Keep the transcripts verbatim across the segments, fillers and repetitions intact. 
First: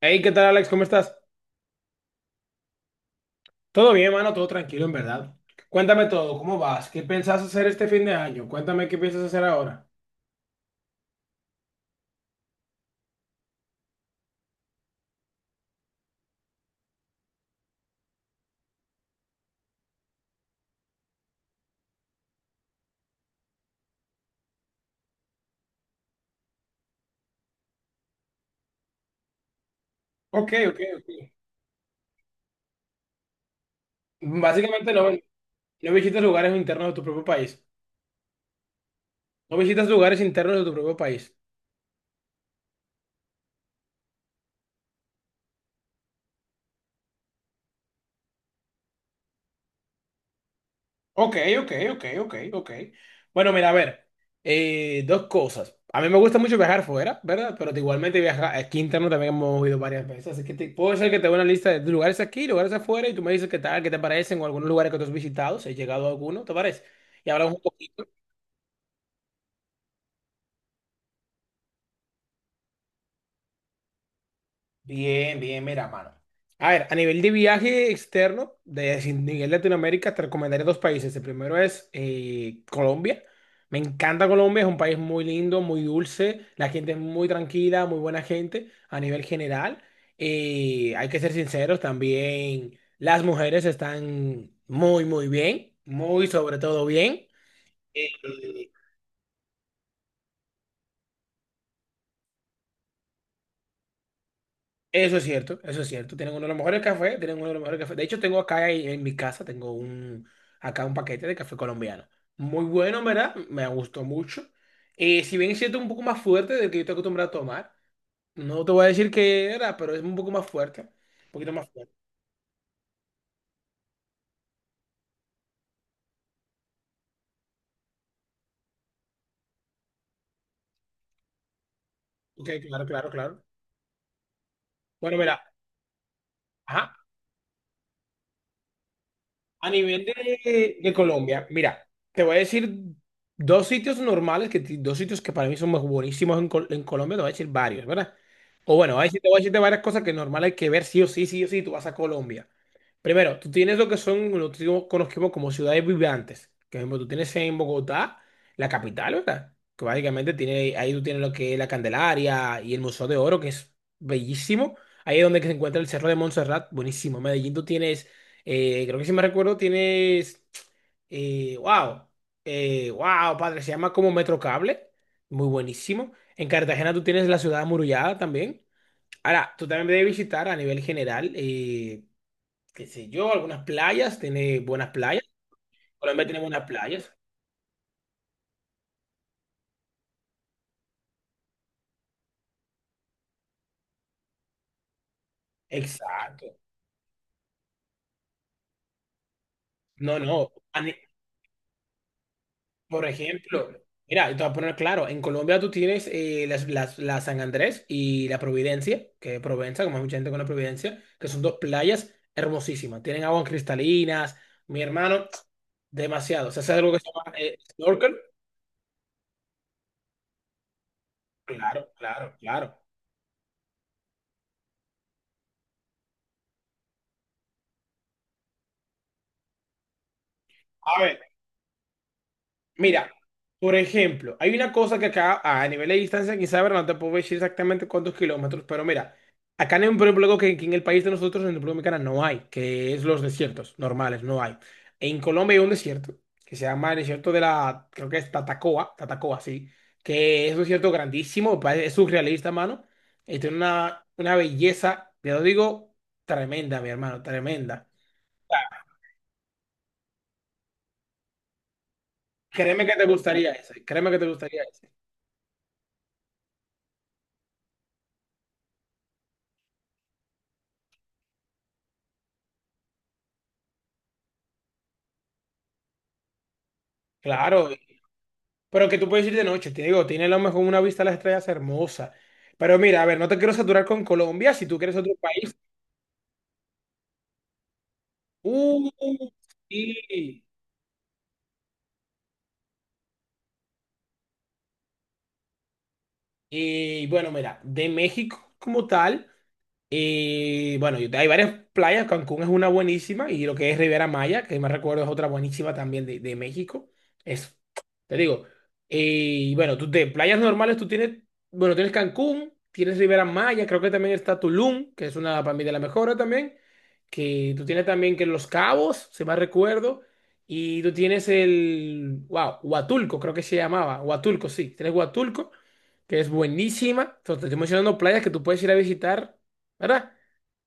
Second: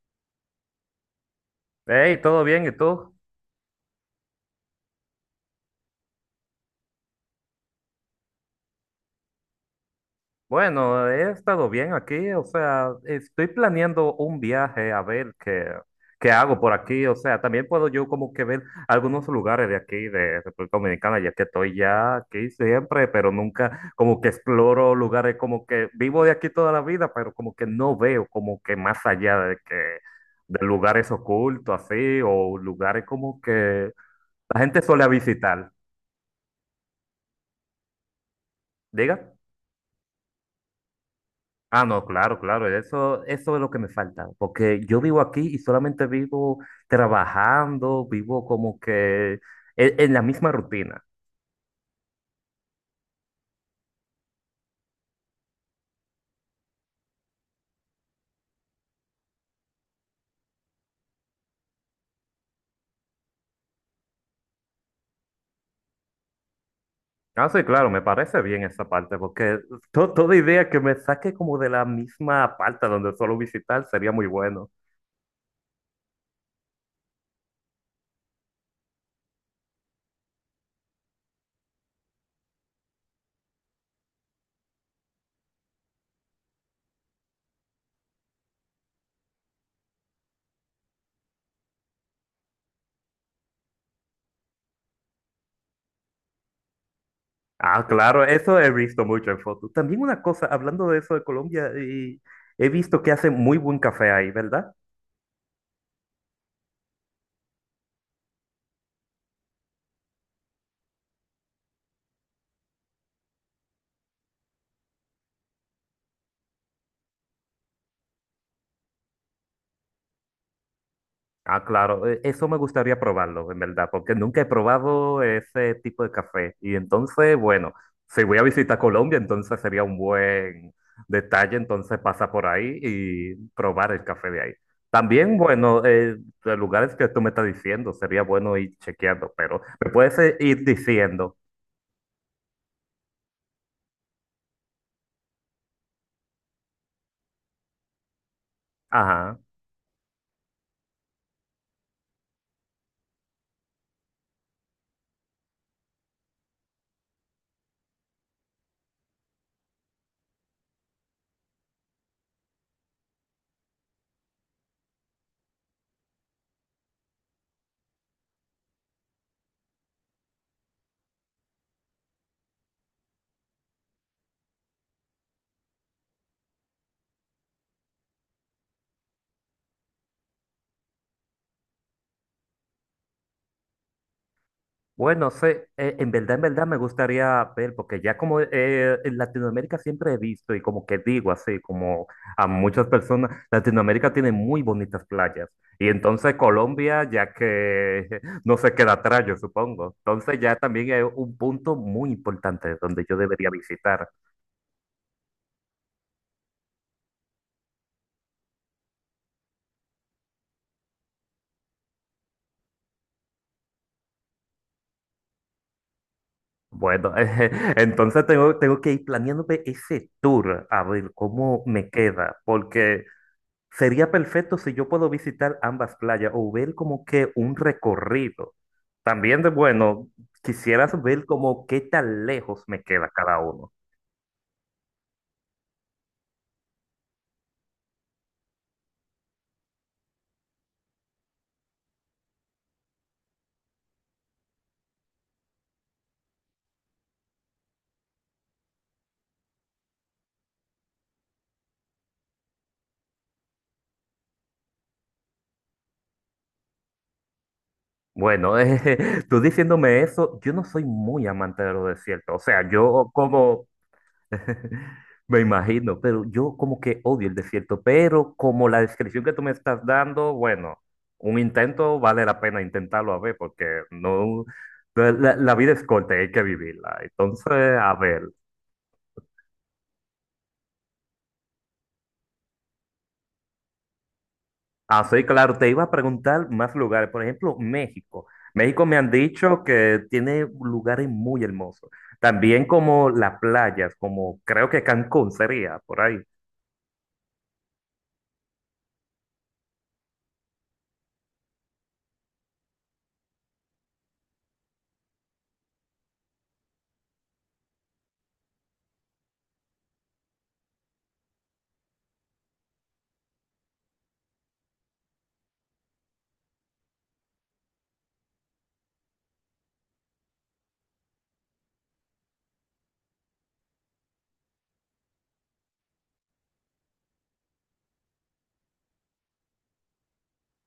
Hey, ¿qué tal, Alex? ¿Cómo estás? Hey, ¿todo bien? ¿Y tú? Todo bien, mano, todo tranquilo, en verdad. Cuéntame todo, ¿cómo vas? ¿Qué pensás hacer este fin de año? Cuéntame qué piensas hacer ahora. Bueno, he estado bien aquí, o sea, estoy planeando un viaje a ver qué, qué hago por aquí. O sea, también puedo yo como que ver algunos lugares de aquí, de República Dominicana, ya que estoy ya aquí siempre, pero nunca como que exploro lugares, como que vivo de aquí toda la vida, pero como que no veo como que más allá de que Ok, de ok, ok. lugares ocultos así, o lugares como que la gente Básicamente no, suele visitar. no visitas lugares internos de tu propio país. Diga. No visitas lugares internos de tu propio país. Ah, no, claro, claro, eso, eso es lo que me falta, porque yo vivo aquí y solamente vivo trabajando, vivo como que en, en la misma rutina. Ok, ok, ok, ok, ok. Bueno, mira, a ver, eh, dos cosas. A mí me gusta mucho viajar fuera, ¿verdad? Pero igualmente viajar aquí interno también hemos ido varias veces. Así que te- puedo ser que te dé una lista de lugares aquí, lugares afuera, y tú me dices qué tal, qué te parecen, o algunos lugares que tú has visitado, si has llegado a alguno, ¿te parece? Y Ah, hablamos un sí, claro, me poquito. parece bien esa parte, porque to- toda idea que me saque como de la misma parte donde suelo visitar sería muy bueno. Bien, bien, mira, mano. A ver, a nivel de viaje externo, de si- nivel Latinoamérica, te recomendaré dos países. El primero es eh, Colombia. Me encanta Colombia, es un país muy lindo, muy dulce. La gente es muy tranquila, muy buena gente a nivel general. Eh, hay que ser sinceros, también las mujeres están muy, muy bien, muy sobre todo bien. Ah, Eh, claro, eso he visto mucho en fotos. También una cosa, hablando de eso de Colombia, y he visto que hacen muy buen café ahí, ¿verdad? Eso es cierto, eso es cierto. Tienen uno de los mejores cafés, tienen uno de los mejores cafés. De hecho, tengo acá en en mi casa, tengo un, acá un paquete de café colombiano. Muy bueno, ¿verdad? Me gustó mucho. Eh, si bien es cierto, un poco más fuerte del que yo estoy acostumbrado a tomar. No te voy a decir que era, pero es un poco más fuerte. Un poquito Ah, más fuerte. claro, e- eso me gustaría probarlo, en verdad, porque nunca he probado ese tipo de café. Y entonces, bueno, si voy a visitar Colombia, entonces sería un buen detalle, entonces pasa por Ok, ahí claro, claro, y claro. probar el café de ahí. Bueno, También, mira. bueno, eh, los lugares Ajá. que tú me estás diciendo, sería bueno ir chequeando, pero A me nivel puedes eh, ir de, de diciendo, Colombia, mira, te voy a decir dos sitios normales, que, dos sitios que para mí son más buenísimos en, Col- en Colombia, te voy a decir varios, ¿verdad? O bueno, ahí sí te voy ajá. a decir de varias cosas que normal hay que ver sí o sí, sí o sí, tú vas a Colombia. Primero, tú tienes lo que son, lo que conocemos como ciudades vibrantes. Que, Por ejemplo, tú tienes en Bogotá, la capital, ¿verdad? Que básicamente tiene, ahí tú tienes lo que es la Candelaria y el Museo de Oro, que es bellísimo. Ahí es donde que se encuentra el Cerro de Montserrat, buenísimo. En Medellín tú tienes, eh, creo que si me recuerdo, tienes, eh, wow, eh, wow, padre, se llama como Metrocable, muy buenísimo. En Cartagena tú tienes la ciudad amurallada también. Ahora, tú también debes visitar a nivel general. Eh, qué sé yo, algunas playas, tiene buenas playas. Bueno, sí, eh, en Colombia verdad, tiene en buenas verdad me playas. gustaría ver, porque ya como eh, en Latinoamérica siempre he visto y como que digo así, como a muchas personas, Latinoamérica tiene muy bonitas playas. Y entonces Exacto. Colombia, ya que no se queda atrás, yo supongo. No, Entonces no. ya A también ni- es un punto muy importante Por donde yo debería ejemplo, visitar. mira, te voy a poner claro, en Colombia tú tienes eh, las, las- la San Andrés y la Providencia, que es Provenza, como hay mucha gente con la Providencia, que son dos playas hermosísimas. Tienen aguas cristalinas. Mi hermano, demasiado. O sea, ¿sabes algo que se Bueno, llama eh, snorkel? entonces tengo, tengo que ir planeándome ese tour a ver cómo Claro, me claro, queda, claro. porque... Sería perfecto si yo puedo visitar ambas playas o ver como que un recorrido. También de bueno, quisieras A ver, ver como qué tan lejos me queda mira, cada uno. por ejemplo, hay una cosa que acá a nivel de distancia, quizá ahora no te puedo decir exactamente cuántos kilómetros, pero mira, acá en un problema que, que en el país de nosotros, en República Dominicana, no hay, que es los desiertos normales, no hay. En Colombia hay un desierto que se llama el desierto de la, creo que es Tatacoa, Tatacoa, sí, que es un desierto grandísimo, pa- es surrealista, mano, y tiene una, una belleza, ya lo digo, tremenda, mi hermano, tremenda. Bueno, eh, tú diciéndome eso, yo no soy muy amante de los desiertos. O sea, Créeme que te yo gustaría como ese, créeme que te gustaría ese. me imagino, pero yo como que odio el desierto, pero como la descripción que tú me estás dando, bueno, un intento vale la pena intentarlo a ver, porque no, la, la- la vida es corta, y hay que vivirla. Claro, Entonces, a ver, pero que tú puedes ir de noche, te digo, tiene a lo mejor una vista a las estrellas hermosa. Pero mira, a ver, no te quiero saturar con Colombia, si tú quieres ah, otro sí, país. claro, te iba a preguntar más lugares, por ejemplo, México. México Uh, me han dicho que tiene sí. lugares muy hermosos, también como las playas, como creo que Cancún sería, por ahí. Y bueno, mira, de México como tal. Y bueno, yo- hay varias playas, Cancún es una buenísima y lo que es Riviera Maya, que me recuerdo es otra buenísima también de, de México. Es, te digo, y bueno, tú de playas normales tú tienes, bueno, tienes Cancún, tienes Riviera Maya, creo que también está Tulum, que es una para mí de las mejores también, que tú tienes también que Los Cabos, si mal recuerdo, y tú tienes el, wow, Huatulco, creo que se llamaba, Huatulco, sí, tienes Huatulco que es buenísima. Entonces, te estoy mencionando playas que tú puedes ir a visitar, ¿verdad?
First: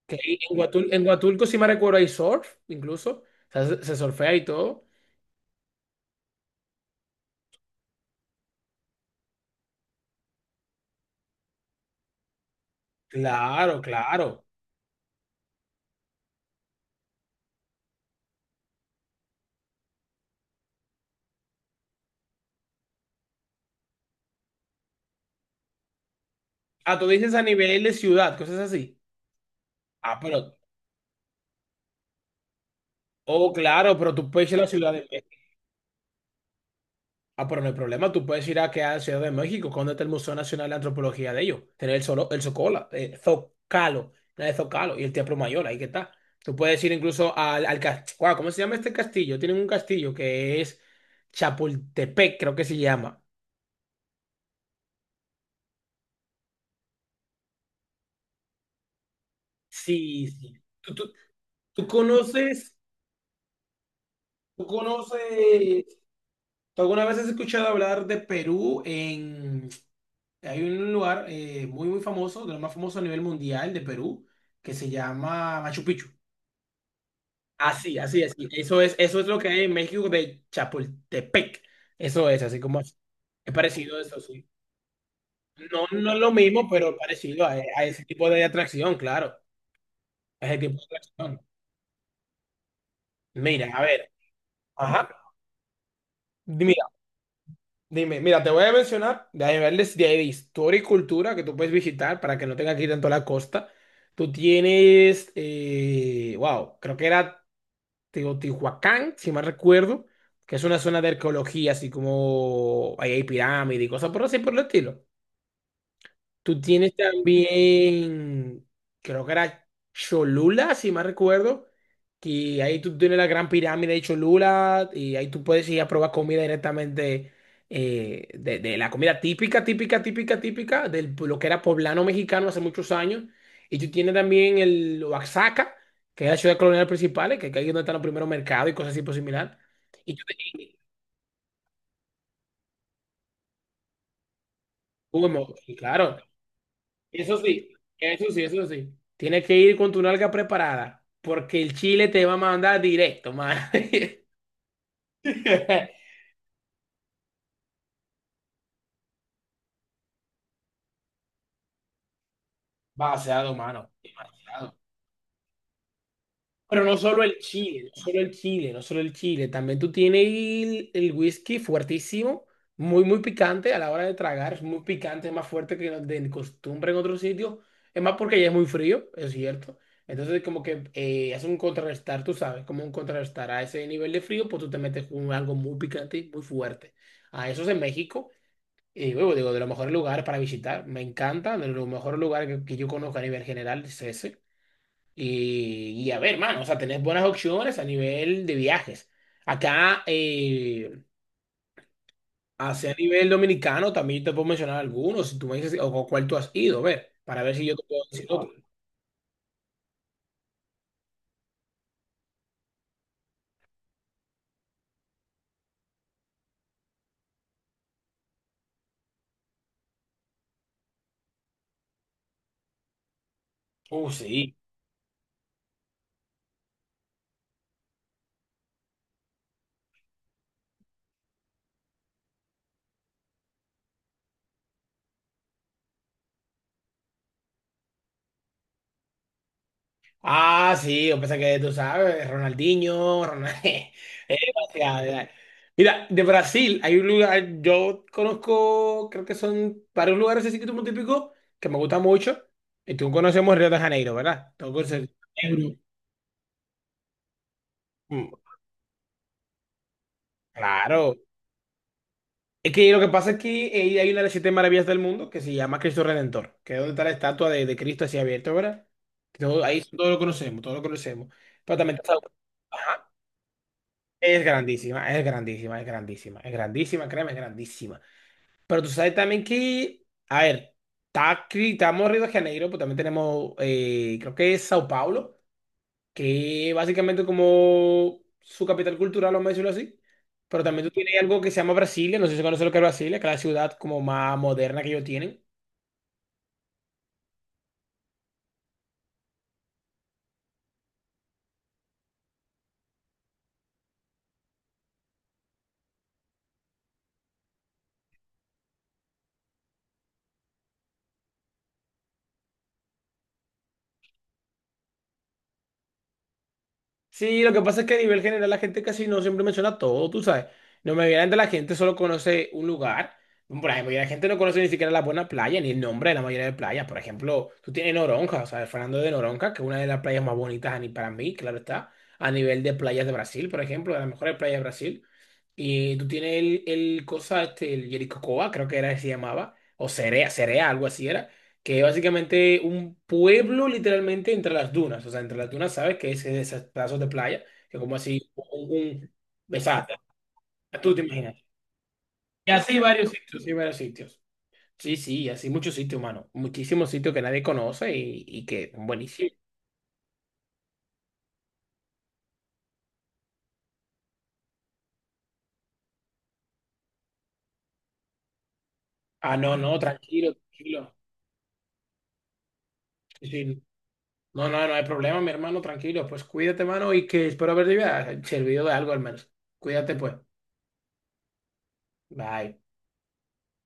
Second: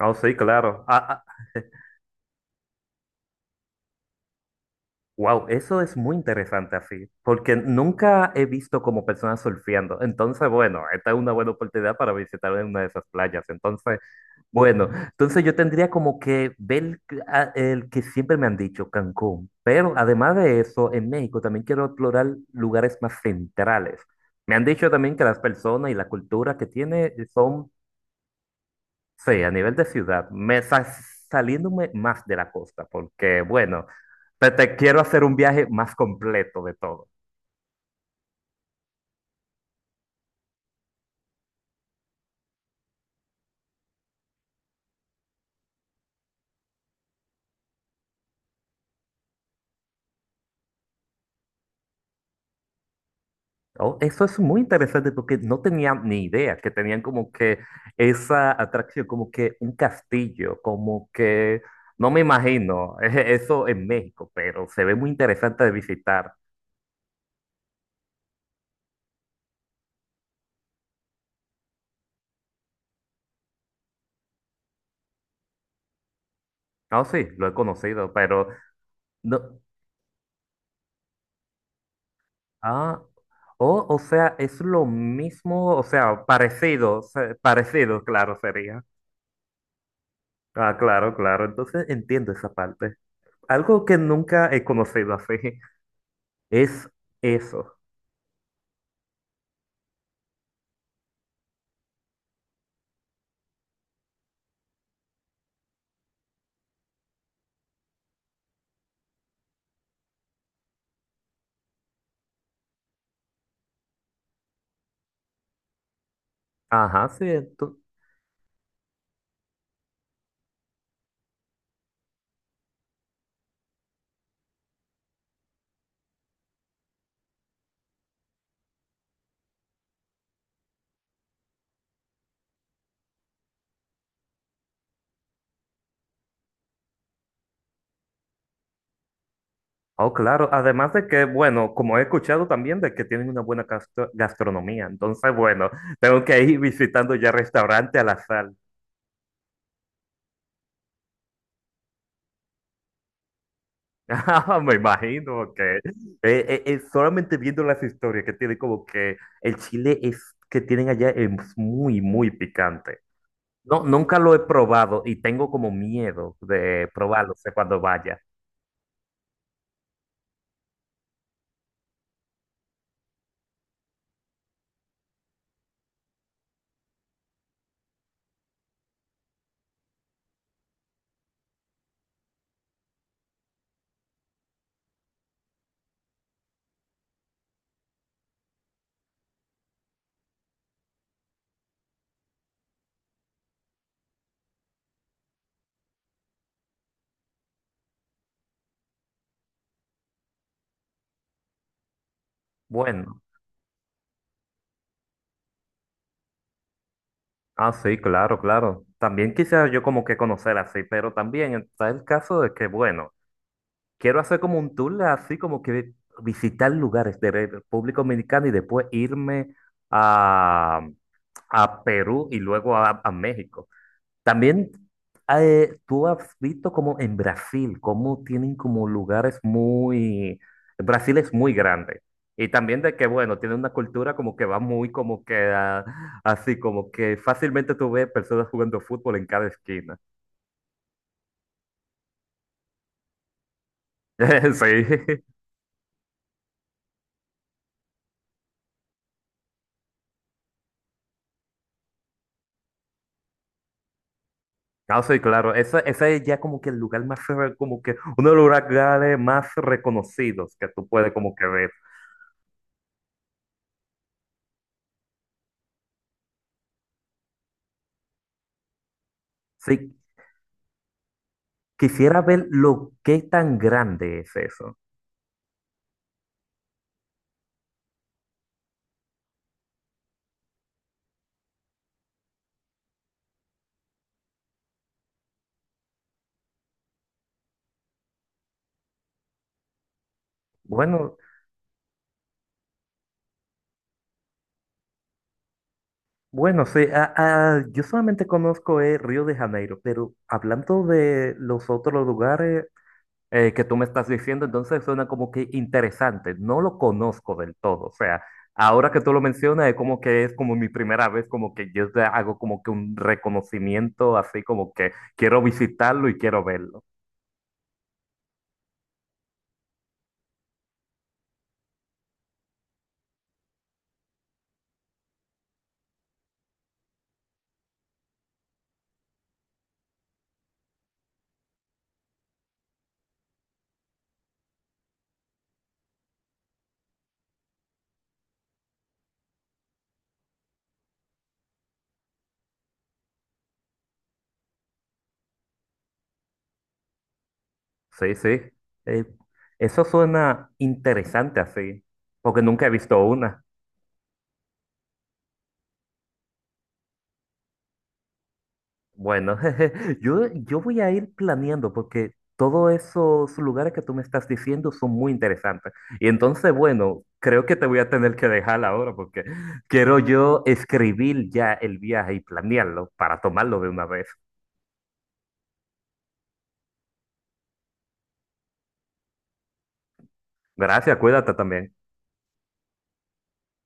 Oh, Que sí, ahí en claro. Huatul- en Ah, ah, Huatulco, si me recuerdo, hay surf, incluso. O sea, se, se surfea y todo. wow, eso es muy interesante así, porque nunca he visto como personas surfeando. Entonces, bueno, esta es una buena oportunidad para visitar una de esas playas. Claro, Entonces, claro. bueno, entonces yo tendría como que ver a- el que siempre me han dicho, Cancún. Pero además de eso, en México también quiero explorar lugares más centrales. Me han dicho también que las personas y la cultura que Ah, tú tiene dices a son... nivel de ciudad, cosas así. Sí, a nivel de Ah, ciudad, pero, me sa- saliéndome más de la costa, porque oh, bueno, claro, pero tú puedes te, ir a la te Ciudad de quiero hacer México. un viaje más completo de todo. Ah, pero no hay problema, tú puedes ir a, que a la Ciudad de México, cuando está el Museo Nacional de Antropología de ellos. Tener el, solo, el Zocola, eh, Zocalo, no, el Zocalo y el Teatro Mayor, ahí que está. Tú puedes ir incluso al, al castillo. ¿Cómo se llama este castillo? Tienen un castillo que es Chapultepec, creo que se llama. Oh, eso es muy interesante porque no tenía ni idea que tenían como que esa atracción, como que un Sí, castillo, sí. ¿Tú, como tú, que tú no me conoces, imagino eso en México, tú pero se ve muy interesante de conoces, visitar. tú alguna vez has escuchado hablar de Perú en, hay un lugar eh, muy, muy famoso, de los más famosos a nivel mundial de Perú, que se llama Machu Picchu. Ah, sí, lo he Así, conocido, así, así. pero Eso es, eso es lo que no. hay en México de Chapultepec. Eso es, así como es. Ah, Es oh, parecido o a eso, sea, sí. es lo mismo, o No, no es sea, lo mismo, pero parecido, se- parecido a, a ese parecido, tipo claro, de sería. atracción, claro. A ese tipo Ah, de claro, atracción. claro. Entonces entiendo esa parte. Mira, a Algo que ver. nunca he Ajá. conocido así es eso. Dime, mira, te voy a mencionar de niveles de ahí de historia y cultura que tú puedes visitar para que no tengas que ir tanto a la costa. Tú tienes, eh, wow, creo que era Teotihuacán, si mal recuerdo, que es una zona de arqueología, así como ahí hay pirámides y cosas por así por el estilo. Tú tienes Ajá, sí. ento- también, creo que era Cholula, si mal recuerdo, que ahí tú tienes la gran pirámide de Cholula y ahí tú puedes ir a probar comida directamente eh, de, de la comida típica, típica, típica, típica de lo que era poblano mexicano hace muchos años. Y tú tienes también el Oaxaca, que es la ciudad colonial principal, que, que ahí es donde están los primeros mercados y cosas así por similar. Oh, Y tú, claro. y- y- Además de que, bueno, como he escuchado también de que tienen una buena gastro- gastronomía. Entonces, bueno, bueno, y claro, tengo que ir visitando ya eso sí, restaurante a la eso sí, sal. eso sí. Tienes que ir con tu nalga preparada, porque el chile te va a mandar directo, mano. Ah, me imagino que eh, eh, eh, solamente viendo las historias que tiene como que el chile es que tienen allá es muy, muy picante. Vaciado, No, mano. nunca lo he Demasiado. probado y tengo como miedo Pero de no solo probarlo, el sé cuando chile, no solo vaya. el chile, no solo el chile. También tú tienes el, el whisky fuertísimo, muy, muy picante a la hora de tragar. Es muy picante, es más fuerte que de costumbre en otros sitios. Es más porque ya es muy frío, es cierto. Entonces, como que eh, hace un contrarrestar, tú sabes, como un contrarrestar a ese nivel de frío, pues tú te metes con algo muy picante y muy fuerte. A eso es en México. Y luego digo, de los mejores lugares para visitar. Me encanta, de los mejores lugares que, que yo conozco a nivel general es ese. Y, y a ver, mano, o sea, tenés buenas opciones a nivel de viajes. Acá, eh, hacia Bueno, nivel dominicano, también te puedo mencionar algunos, si tú me dices, o con cuál tú has ido, a ver, para ver si ah, yo te sí, puedo decir claro, otro. claro. También quisiera yo como que conocer así, pero también está el caso de que, bueno, quiero hacer como un tour así como que visitar lugares de República Dominicana y después irme a, a Perú y luego a, a México. Uh, sí. También eh, tú has visto como en Brasil, cómo tienen como lugares muy... Brasil es muy grande. Y también de que, bueno, tiene una cultura como que va muy como que ah, así, como que fácilmente tú ves personas jugando fútbol en cada esquina. Ah, sí, yo pensé que tú sabes, Ronaldinho, Ronald... Eh, o sea, Sí. ya. Mira, de Brasil hay un lugar, yo conozco, creo que son varios lugares así que tú típicos que me gustan mucho. Y tú conocemos Río de Janeiro, ¿verdad? Tú No, conoces sí, claro. Euro. Ese, ese es ya como que el lugar más, re- como que uno de los lugares más reconocidos que tú puedes Claro. como que ver. Es que lo que pasa es que eh, hay una de las siete maravillas del mundo que se llama Cristo Redentor, que es donde está la estatua de, de Cristo así abierto, ¿verdad? Todo, ahí Sí, todo lo conocemos, todo lo conocemos. Pero también está- quisiera ver lo ajá, que tan grande es es eso. grandísima, es grandísima, es grandísima, es grandísima, créeme, es grandísima. Pero tú sabes también que, a ver, está, aquí- estamos en Río de Janeiro, pues también tenemos, eh, creo que es Sao Paulo, que básicamente como su capital cultural, vamos a decirlo así. Pero también tú Bueno. tienes algo que se llama Brasilia, no sé si conoces lo que es Brasilia, que es la ciudad como más moderna que ellos tienen. Bueno, sí, ah, ah, yo solamente conozco eh, Río de Janeiro, pero hablando de los otros lugares eh, que tú me estás diciendo, entonces suena como que interesante. No lo conozco del todo, o sea, ahora que tú lo mencionas es como que es como mi primera vez, como que yo te hago como que un reconocimiento, así como que quiero visitarlo y quiero verlo. Sí, lo que pasa es que a nivel general la gente casi no siempre menciona todo, tú sabes. No me de la gente solo conoce un lugar. Por ejemplo, y la gente no conoce ni siquiera la buena playa, ni el nombre de la mayoría de playas. Por ejemplo, tú tienes Noronha, o sea, el Fernando de Noronha, que es una de las playas más bonitas a ni- para mí, claro está, a nivel de playas de Brasil, por ejemplo, de las mejores playas de Brasil. Y tú tienes el, el cosa, este, el Jericocoa, creo que era que se llamaba, o Cerea, Cerea, algo así era, que es básicamente un pueblo literalmente entre las dunas. O sea, entre las dunas, ¿sabes? Que es esos pedazos de playa, que como Sí, sí, así, un, eh, un eso exacto, suena tú te imaginas. interesante así, porque Y nunca he así visto varios sitios, una. sí, varios sitios. Sí, sí, así muchos sitios, mano. Muchísimos sitios que nadie conoce y, y que buenísimo. Bueno, yo, yo voy a ir planeando porque todos esos lugares que tú me estás diciendo son muy interesantes. Y entonces, bueno, creo que te voy a tener que dejar ahora porque Ah, no, no, quiero tranquilo, yo tranquilo. escribir ya el viaje y planearlo para Sí, tomarlo sí. de una vez. No, no, no hay problema, mi hermano, tranquilo. Pues cuídate, mano, y que espero haber servido de algo al menos. Cuídate, pues. Gracias, cuídate también. Bye.